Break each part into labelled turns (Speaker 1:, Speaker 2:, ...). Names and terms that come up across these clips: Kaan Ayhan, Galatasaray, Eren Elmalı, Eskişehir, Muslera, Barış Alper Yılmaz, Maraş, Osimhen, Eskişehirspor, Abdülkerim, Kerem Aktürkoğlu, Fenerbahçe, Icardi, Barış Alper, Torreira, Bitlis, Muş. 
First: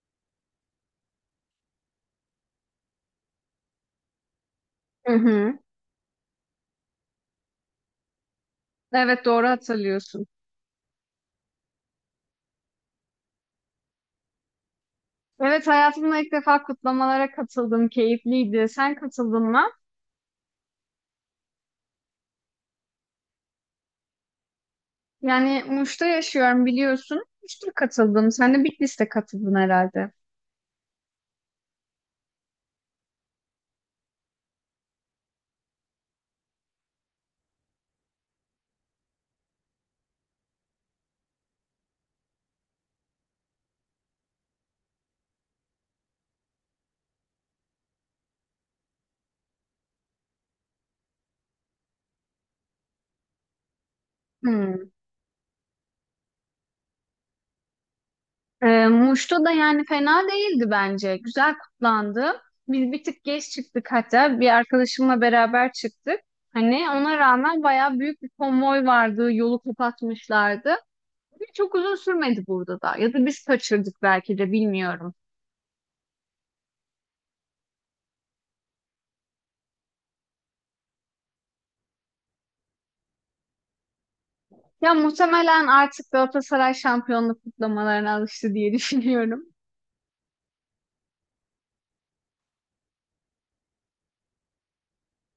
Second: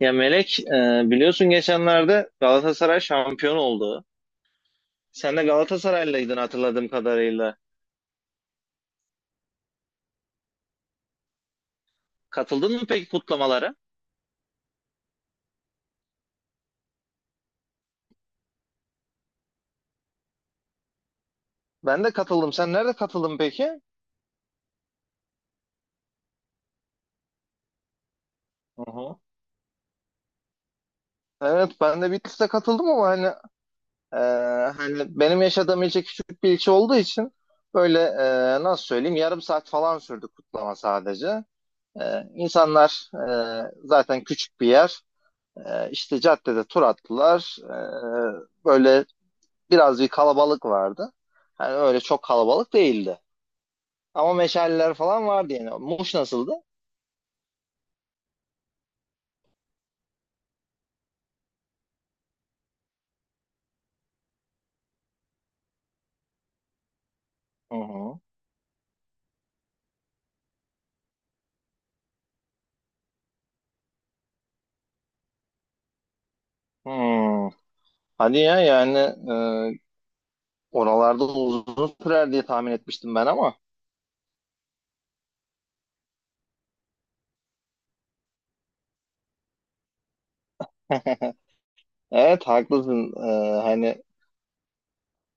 Speaker 1: Ya Melek, biliyorsun geçenlerde Galatasaray şampiyon oldu.
Speaker 2: Hı
Speaker 1: Sen de
Speaker 2: hı.
Speaker 1: Galatasaraylıydın hatırladığım kadarıyla.
Speaker 2: Evet doğru hatırlıyorsun.
Speaker 1: Katıldın mı peki kutlamalara?
Speaker 2: Evet hayatımda ilk defa kutlamalara katıldım. Keyifliydi. Sen katıldın mı?
Speaker 1: Ben de katıldım. Sen nerede katıldın peki?
Speaker 2: Yani Muş'ta yaşıyorum biliyorsun. Muş'ta katıldım. Sen de
Speaker 1: Hı
Speaker 2: Bitlis'te
Speaker 1: hı.
Speaker 2: katıldın herhalde.
Speaker 1: Evet, ben de Bitlis'te katıldım ama hani e, hani benim yaşadığım ilçe küçük bir ilçe olduğu için böyle nasıl söyleyeyim yarım saat falan sürdü kutlama sadece. E, insanlar zaten küçük bir yer. E, işte caddede tur attılar. Böyle biraz bir kalabalık vardı. Hani öyle çok kalabalık değildi. Ama
Speaker 2: Hmm.
Speaker 1: meşaleler falan vardı yani. Muş nasıldı?
Speaker 2: Muş'ta da yani fena değildi bence. Güzel kutlandı. Biz bir tık geç çıktık hatta. Bir arkadaşımla beraber çıktık. Hani ona rağmen
Speaker 1: Hı
Speaker 2: bayağı
Speaker 1: hı.
Speaker 2: büyük bir konvoy vardı. Yolu kapatmışlardı. Çok uzun sürmedi burada da. Ya da biz kaçırdık belki de bilmiyorum.
Speaker 1: Hmm. Hadi ya yani e, oralarda uzun sürer diye tahmin etmiştim ben ama.
Speaker 2: Ya muhtemelen artık Galatasaray şampiyonluk kutlamalarına alıştı diye düşünüyorum.
Speaker 1: Evet, haklısın. Hani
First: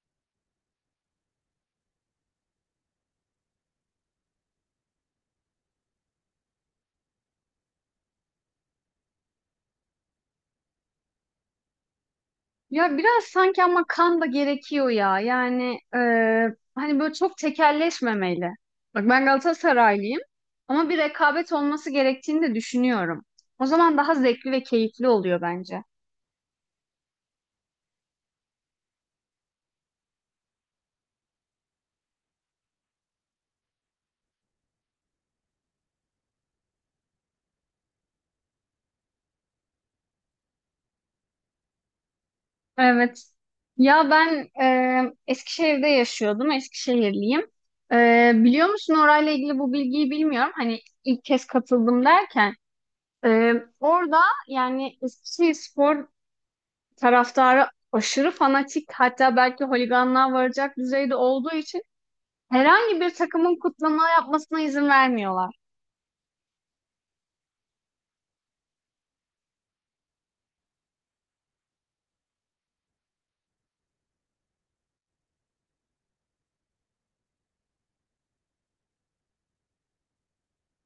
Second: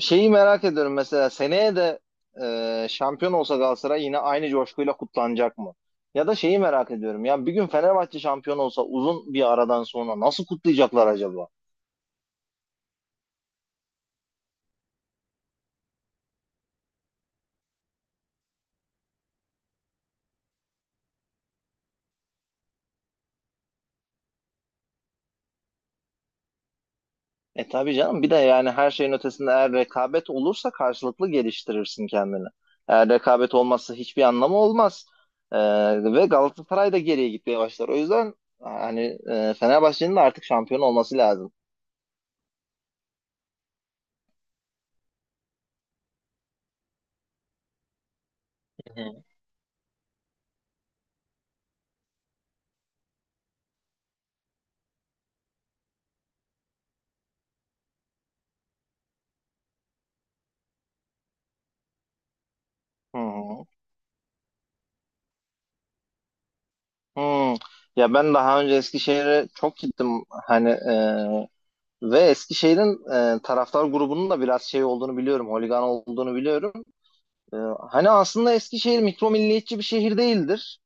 Speaker 1: şeyi merak ediyorum, mesela seneye de şampiyon olsa Galatasaray yine aynı coşkuyla kutlanacak mı? Ya da şeyi merak ediyorum. Ya bir gün Fenerbahçe şampiyon olsa uzun bir aradan sonra nasıl kutlayacaklar acaba?
Speaker 2: Ya biraz sanki ama kan da gerekiyor ya. Hani böyle çok tekelleşmemeli. Bak ben Galatasaraylıyım ama bir rekabet olması gerektiğini de düşünüyorum. O zaman daha zevkli ve keyifli oluyor bence.
Speaker 1: Tabii canım, bir de yani her şeyin ötesinde eğer rekabet olursa karşılıklı geliştirirsin kendini. Eğer rekabet olmazsa hiçbir anlamı olmaz. E, ve Galatasaray da geriye gitmeye başlar. O yüzden hani Fenerbahçe'nin de artık şampiyon olması lazım.
Speaker 2: Evet. Ya ben Eskişehir'de yaşıyordum. Eskişehirliyim. E, biliyor musun
Speaker 1: Hı.
Speaker 2: orayla ilgili bu bilgiyi bilmiyorum. Hani ilk kez katıldım derken. Ee, Orada yani Eskişehirspor taraftarı aşırı fanatik hatta belki holiganlığa varacak düzeyde olduğu için herhangi bir
Speaker 1: Hı
Speaker 2: takımın
Speaker 1: hı.
Speaker 2: kutlama yapmasına izin vermiyorlar.
Speaker 1: Hı. Hı. Ya ben daha önce Eskişehir'e çok gittim, hani ve Eskişehir'in taraftar grubunun da biraz şey olduğunu biliyorum, holigan olduğunu biliyorum. E, hani aslında Eskişehir mikro milliyetçi bir şehir değildir.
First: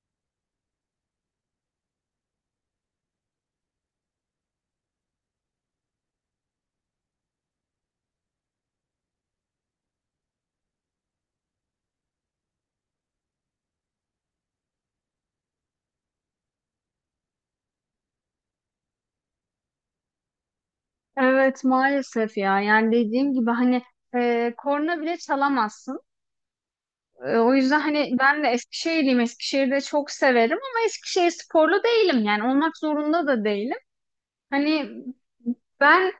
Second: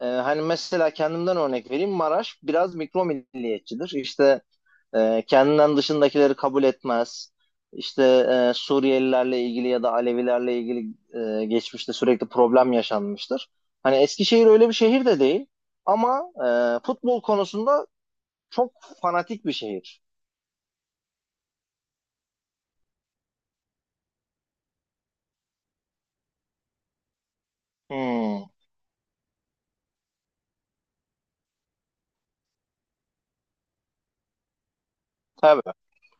Speaker 1: Hani mesela kendimden örnek vereyim. Maraş biraz mikro milliyetçidir. İşte kendinden dışındakileri kabul etmez. İşte Suriyelilerle ilgili ya da Alevilerle ilgili geçmişte sürekli problem yaşanmıştır. Hani Eskişehir öyle bir şehir de değil. Ama futbol konusunda çok fanatik bir şehir.
Speaker 2: Evet maalesef ya yani dediğim gibi hani korna bile çalamazsın. E, o yüzden hani ben
Speaker 1: Hmm,
Speaker 2: de Eskişehirliyim Eskişehir'i de çok severim ama eskişehir sporlu değilim yani olmak zorunda da değilim. Hani
Speaker 1: tabii.
Speaker 2: ben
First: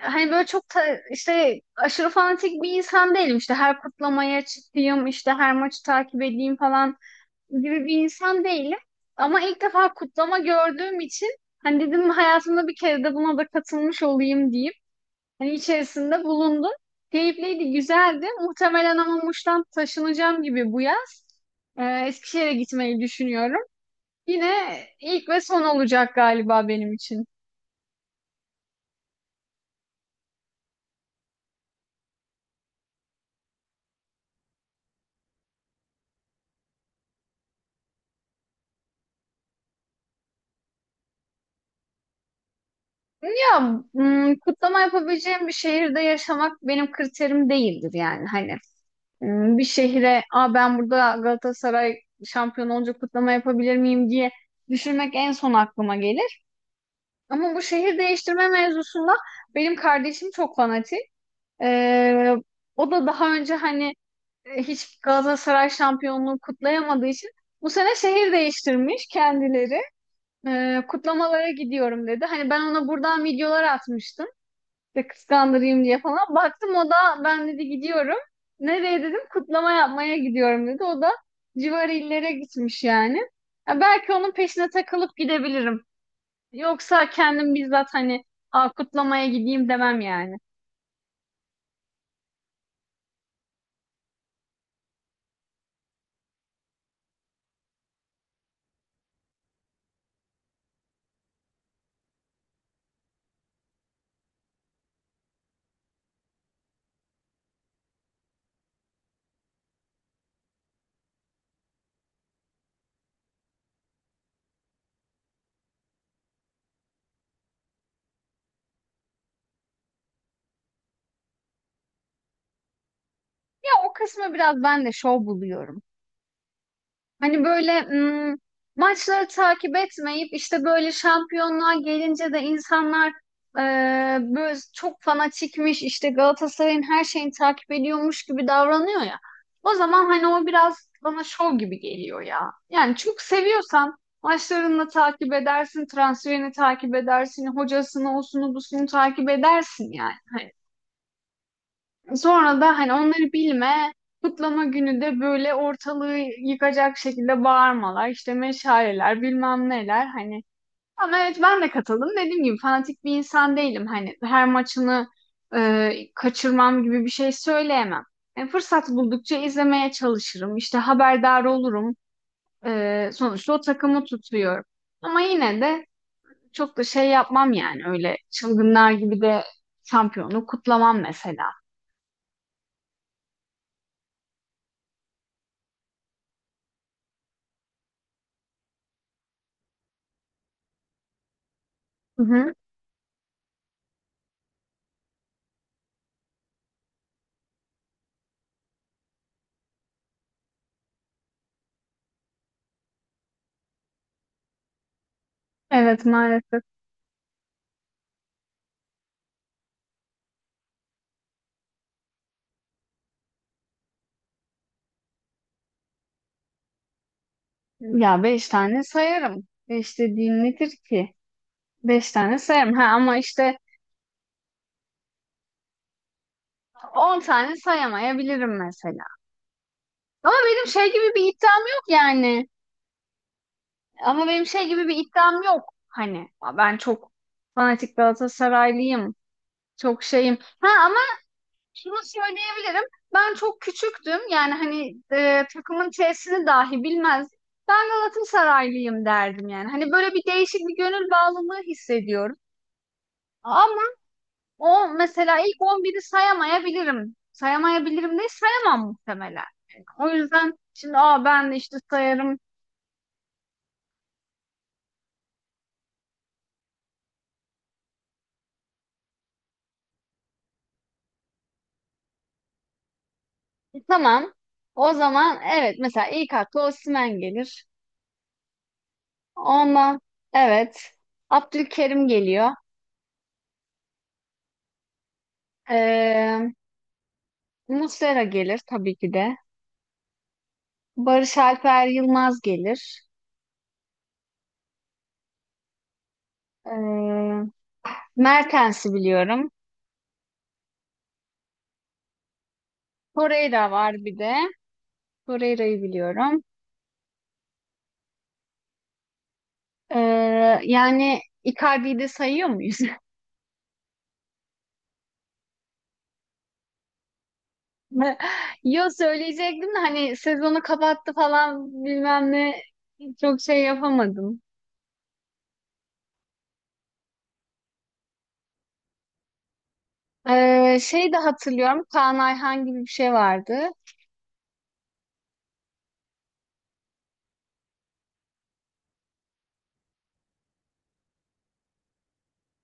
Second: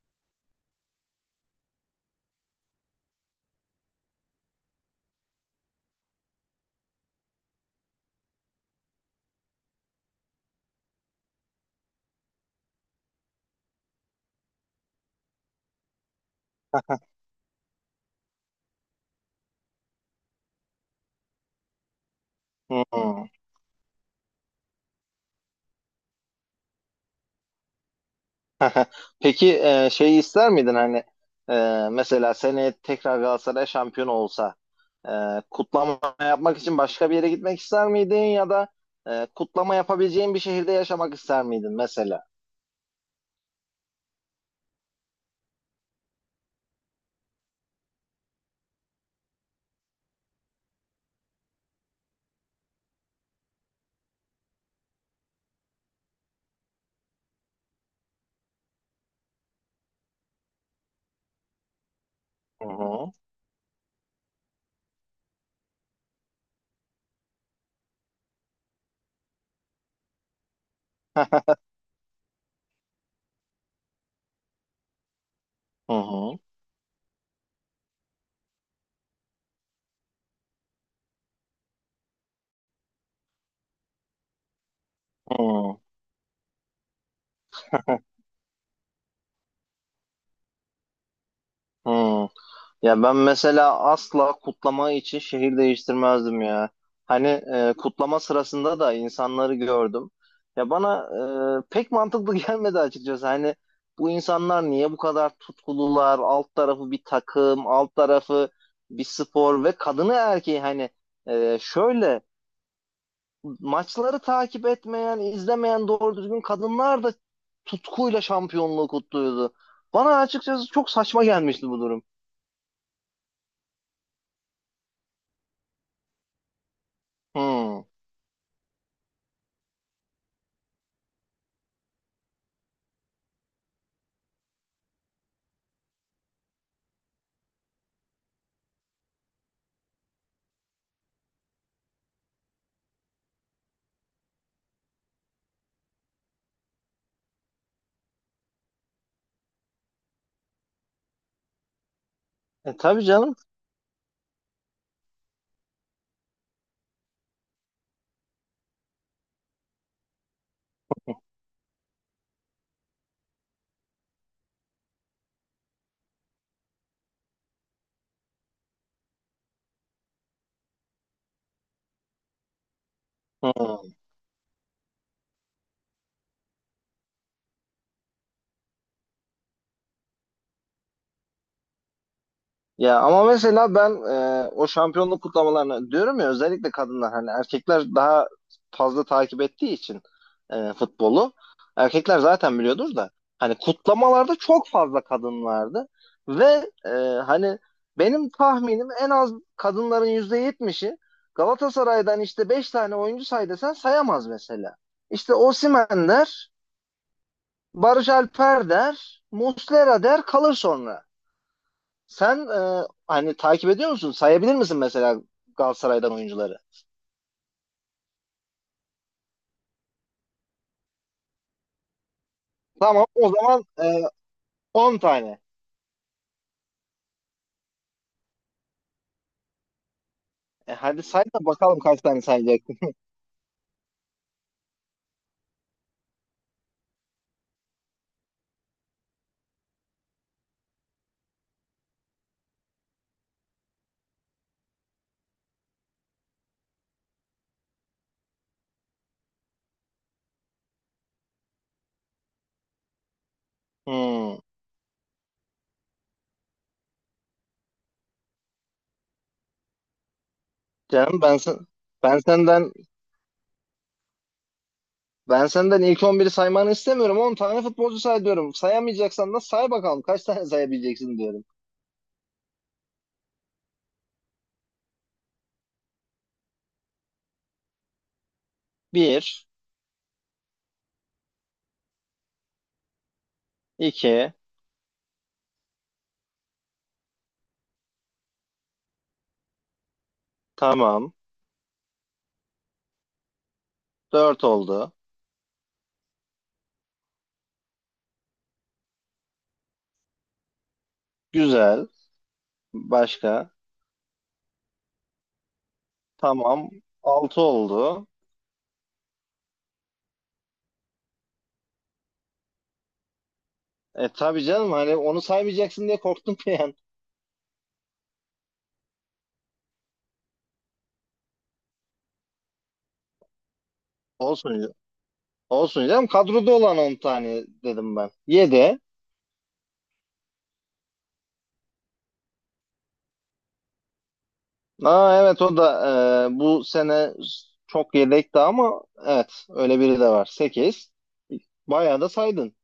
Speaker 2: Hani böyle işte aşırı fanatik bir insan değilim. İşte her kutlamaya çıkayım, işte her maçı takip edeyim falan gibi bir insan değilim. Ama ilk defa kutlama gördüğüm için hani dedim hayatımda bir kere de buna da katılmış olayım diyeyim. Hani içerisinde bulundum. Keyifliydi, güzeldi. Muhtemelen ama Muş'tan taşınacağım gibi bu yaz. Eskişehir'e gitmeyi
Speaker 1: Hmm.
Speaker 2: düşünüyorum. Yine ilk ve son olacak galiba benim için.
Speaker 1: Peki, şeyi ister miydin, hani mesela seneye tekrar Galatasaray şampiyon olsa e, kutlama yapmak için başka bir yere gitmek ister miydin ya da kutlama yapabileceğin bir şehirde yaşamak ister miydin mesela?
Speaker 2: Ya kutlama yapabileceğim bir şehirde yaşamak benim kriterim değildir yani hani. Hmm, bir şehre Aa, ben burada Galatasaray şampiyon olunca kutlama yapabilir miyim diye düşünmek en son aklıma gelir. Ama bu şehir değiştirme mevzusunda benim kardeşim çok fanatik. Ee,
Speaker 1: Hı
Speaker 2: O da
Speaker 1: hı.
Speaker 2: daha önce hani hiç Galatasaray şampiyonluğu kutlayamadığı için bu sene şehir değiştirmiş kendileri. Kutlamalara gidiyorum dedi. Hani ben ona buradan videolar atmıştım. İşte kıskandırayım
Speaker 1: Hı
Speaker 2: diye falan.
Speaker 1: hı.
Speaker 2: Baktım o da ben dedi gidiyorum. Nereye dedim kutlama yapmaya gidiyorum dedi. O da civar illere gitmiş yani. Ya belki onun peşine takılıp
Speaker 1: Hı
Speaker 2: gidebilirim. Yoksa kendim bizzat
Speaker 1: hı.
Speaker 2: hani "Aa, kutlamaya gideyim" demem yani.
Speaker 1: Hı. Ya ben mesela asla kutlama için şehir değiştirmezdim ya. Hani kutlama sırasında da insanları gördüm. Ya bana pek mantıklı gelmedi açıkçası. Hani bu insanlar niye bu kadar tutkulular? Alt tarafı bir takım, alt tarafı bir spor, ve kadını erkeği hani şöyle maçları takip etmeyen, izlemeyen doğru düzgün kadınlar da tutkuyla şampiyonluğu kutluyordu. Bana açıkçası çok saçma gelmişti bu durum.
Speaker 2: Ya o kısmı biraz ben de şov buluyorum. Hani böyle
Speaker 1: Hmm.
Speaker 2: maçları takip etmeyip işte böyle şampiyonluğa gelince de insanlar e, böyle çok fanatikmiş işte Galatasaray'ın her şeyini takip ediyormuş gibi davranıyor ya. O zaman hani o biraz bana şov gibi geliyor ya. Yani çok seviyorsan maçlarını takip edersin, transferini takip edersin, hocasını, osunu, busunu takip edersin yani. Sonra da
Speaker 1: E,
Speaker 2: hani
Speaker 1: tabii
Speaker 2: onları
Speaker 1: canım.
Speaker 2: bilme, kutlama günü de böyle ortalığı yıkacak şekilde bağırmalar, işte meşaleler, bilmem neler hani. Ama evet ben de katıldım. Dediğim gibi fanatik bir insan değilim. Hani her maçını kaçırmam gibi bir şey söyleyemem. Yani fırsat buldukça izlemeye çalışırım. İşte haberdar olurum. E, sonuçta o
Speaker 1: Hmm.
Speaker 2: takımı tutuyorum. Ama yine de çok da şey yapmam yani öyle çılgınlar gibi de şampiyonluğu kutlamam mesela.
Speaker 1: Ya ama mesela ben o şampiyonluk kutlamalarına diyorum ya, özellikle kadınlar hani erkekler daha fazla takip ettiği için futbolu erkekler
Speaker 2: Hı hı.
Speaker 1: zaten biliyordur da, hani kutlamalarda çok fazla kadın vardı ve hani benim tahminim en az kadınların %70'i Galatasaray'dan işte 5 tane oyuncu say desen sayamaz mesela. İşte
Speaker 2: Evet
Speaker 1: Osimhen der,
Speaker 2: maalesef.
Speaker 1: Barış Alper der, Muslera der kalır sonra. Sen hani takip ediyor musun? Sayabilir misin mesela Galatasaray'dan oyuncuları?
Speaker 2: Ya beş tane sayarım. Beş dediğin nedir ki? Beş tane sayarım. Ha,
Speaker 1: Tamam,
Speaker 2: ama
Speaker 1: o
Speaker 2: işte
Speaker 1: zaman 10 tane.
Speaker 2: on tane sayamayabilirim mesela. Ama benim
Speaker 1: E,
Speaker 2: şey
Speaker 1: hadi
Speaker 2: gibi
Speaker 1: say
Speaker 2: bir
Speaker 1: da
Speaker 2: iddiam
Speaker 1: bakalım
Speaker 2: yok
Speaker 1: kaç tane
Speaker 2: yani.
Speaker 1: sayacaksın.
Speaker 2: Ama benim şey gibi bir iddiam yok. Hani ben çok fanatik Galatasaraylıyım. Çok şeyim. Ha ama şunu söyleyebilirim. Ben çok küçüktüm. Yani hani takımın T'sini dahi bilmezdim. Ben Galatasaraylıyım derdim yani. Hani böyle bir değişik bir gönül bağlılığı hissediyorum. Ama
Speaker 1: Hmm.
Speaker 2: O mesela ilk on biri sayamayabilirim. Sayamayabilirim değil, sayamam muhtemelen. Yani o yüzden şimdi
Speaker 1: Canım,
Speaker 2: aa ben de işte
Speaker 1: ben
Speaker 2: sayarım.
Speaker 1: senden ben senden ilk 11'i saymanı istemiyorum. 10 tane futbolcu say diyorum. Sayamayacaksan da say bakalım kaç tane sayabileceksin diyorum.
Speaker 2: Tamam. O zaman evet mesela ilk akla Osimhen gelir.
Speaker 1: Bir,
Speaker 2: Ondan evet Abdülkerim geliyor.
Speaker 1: iki,
Speaker 2: Ee, Muslera gelir tabii ki de.
Speaker 1: tamam,
Speaker 2: Barış Alper Yılmaz gelir.
Speaker 1: dört oldu.
Speaker 2: Ee, Mertens'i biliyorum.
Speaker 1: Güzel. Başka?
Speaker 2: Torreira var bir de. Torreira'yı biliyorum.
Speaker 1: Tamam, 6 oldu.
Speaker 2: Ee, Yani Icardi'yi de sayıyor muyuz?
Speaker 1: Tabii canım, hani onu saymayacaksın diye korktum bir an.
Speaker 2: Yo söyleyecektim de hani sezonu kapattı falan bilmem ne çok şey yapamadım.
Speaker 1: Olsun, olsun canım, kadroda olan 10 tane dedim ben. Yedi.
Speaker 2: Şey de hatırlıyorum Kaan Ayhan gibi bir şey vardı.
Speaker 1: Aa, evet, o da bu sene çok yedekti ama evet öyle biri de var. Sekiz. Bayağı da saydın.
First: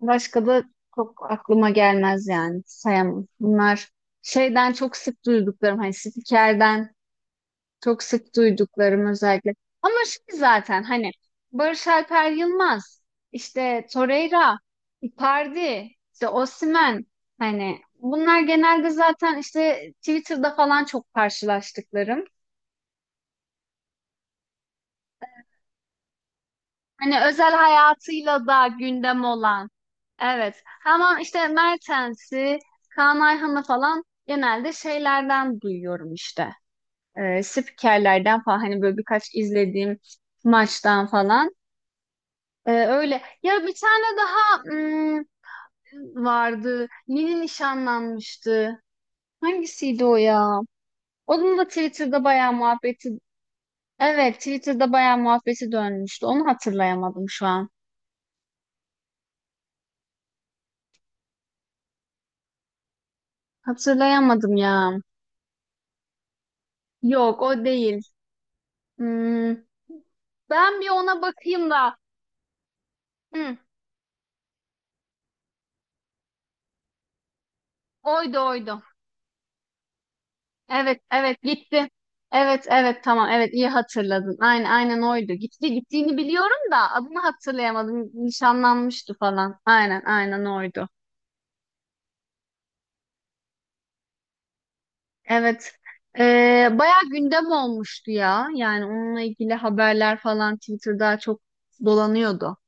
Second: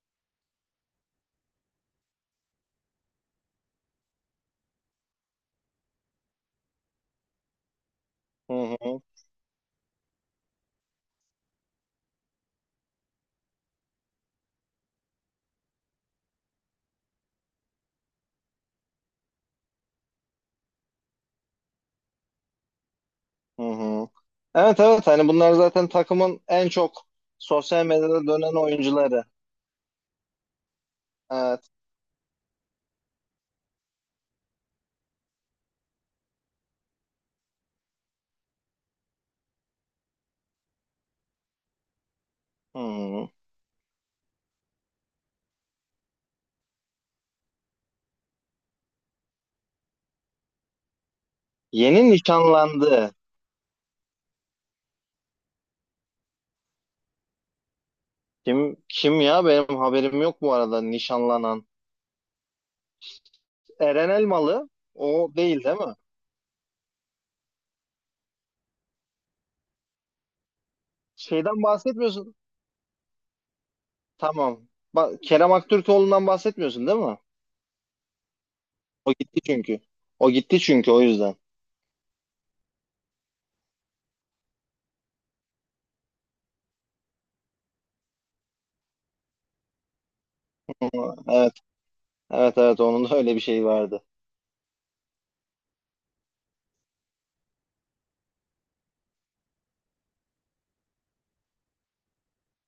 Speaker 2: Başka da çok aklıma gelmez yani sayamam. Bunlar şeyden çok sık duyduklarım hani spikerden. Çok sık
Speaker 1: Hı hı,
Speaker 2: duyduklarım özellikle. Ama şey zaten hani Barış Alper Yılmaz, işte Torreira, Icardi, işte Osimhen hani bunlar genelde zaten işte Twitter'da falan çok karşılaştıklarım.
Speaker 1: hı hı. Evet, evet, hani bunlar zaten takımın en çok
Speaker 2: Hani özel
Speaker 1: sosyal medyada
Speaker 2: hayatıyla
Speaker 1: dönen
Speaker 2: da gündem
Speaker 1: oyuncuları.
Speaker 2: olan. Evet. Ama işte
Speaker 1: Evet.
Speaker 2: Mertens'i, Kaan Ayhan'ı falan genelde şeylerden duyuyorum işte. Spikerlerden falan hani böyle birkaç izlediğim maçtan falan.
Speaker 1: Hı
Speaker 2: Öyle.
Speaker 1: hı.
Speaker 2: Ya bir tane daha vardı. Yeni nişanlanmıştı. Hangisiydi o ya? Onun da
Speaker 1: Yeni
Speaker 2: Twitter'da bayağı muhabbeti.
Speaker 1: nişanlandı.
Speaker 2: Evet, Twitter'da bayağı muhabbeti dönmüştü. Onu hatırlayamadım şu an.
Speaker 1: Kim kim ya, benim haberim yok bu arada nişanlanan. Eren
Speaker 2: Hatırlayamadım
Speaker 1: Elmalı,
Speaker 2: ya.
Speaker 1: o değil, değil mi?
Speaker 2: Yok, o değil. Hmm, Ben bir ona
Speaker 1: Şeyden
Speaker 2: bakayım da.
Speaker 1: bahsetmiyorsun.
Speaker 2: Hı,
Speaker 1: Tamam. Bak, Kerem Aktürkoğlu'ndan bahsetmiyorsun değil mi?
Speaker 2: oydu oydu.
Speaker 1: O gitti çünkü. O gitti çünkü, o
Speaker 2: Evet,
Speaker 1: yüzden.
Speaker 2: evet gitti. Evet, evet tamam. Evet iyi hatırladın. Aynen, aynen oydu. Gitti, gittiğini biliyorum da adını hatırlayamadım. Nişanlanmıştı falan. Aynen, aynen oydu.
Speaker 1: Evet, evet, evet. Onun da öyle bir şeyi vardı.
Speaker 2: Evet. Bayağı gündem olmuştu ya. Yani onunla ilgili haberler falan Twitter'da çok dolanıyordu.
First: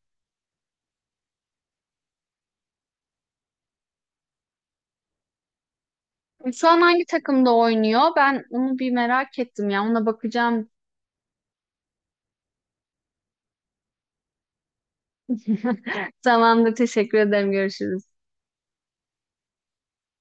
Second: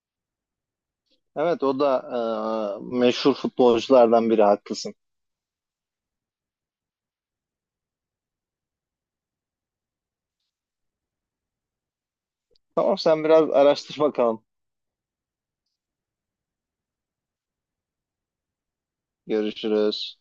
Speaker 1: Evet, o da meşhur futbolculardan biri. Haklısın.
Speaker 2: Şu an hangi takımda oynuyor? Ben onu bir merak ettim ya. Ona bakacağım.
Speaker 1: Tamam, sen biraz araştır bakalım.
Speaker 2: Tamamdır. Teşekkür ederim. Görüşürüz.
Speaker 1: Görüşürüz.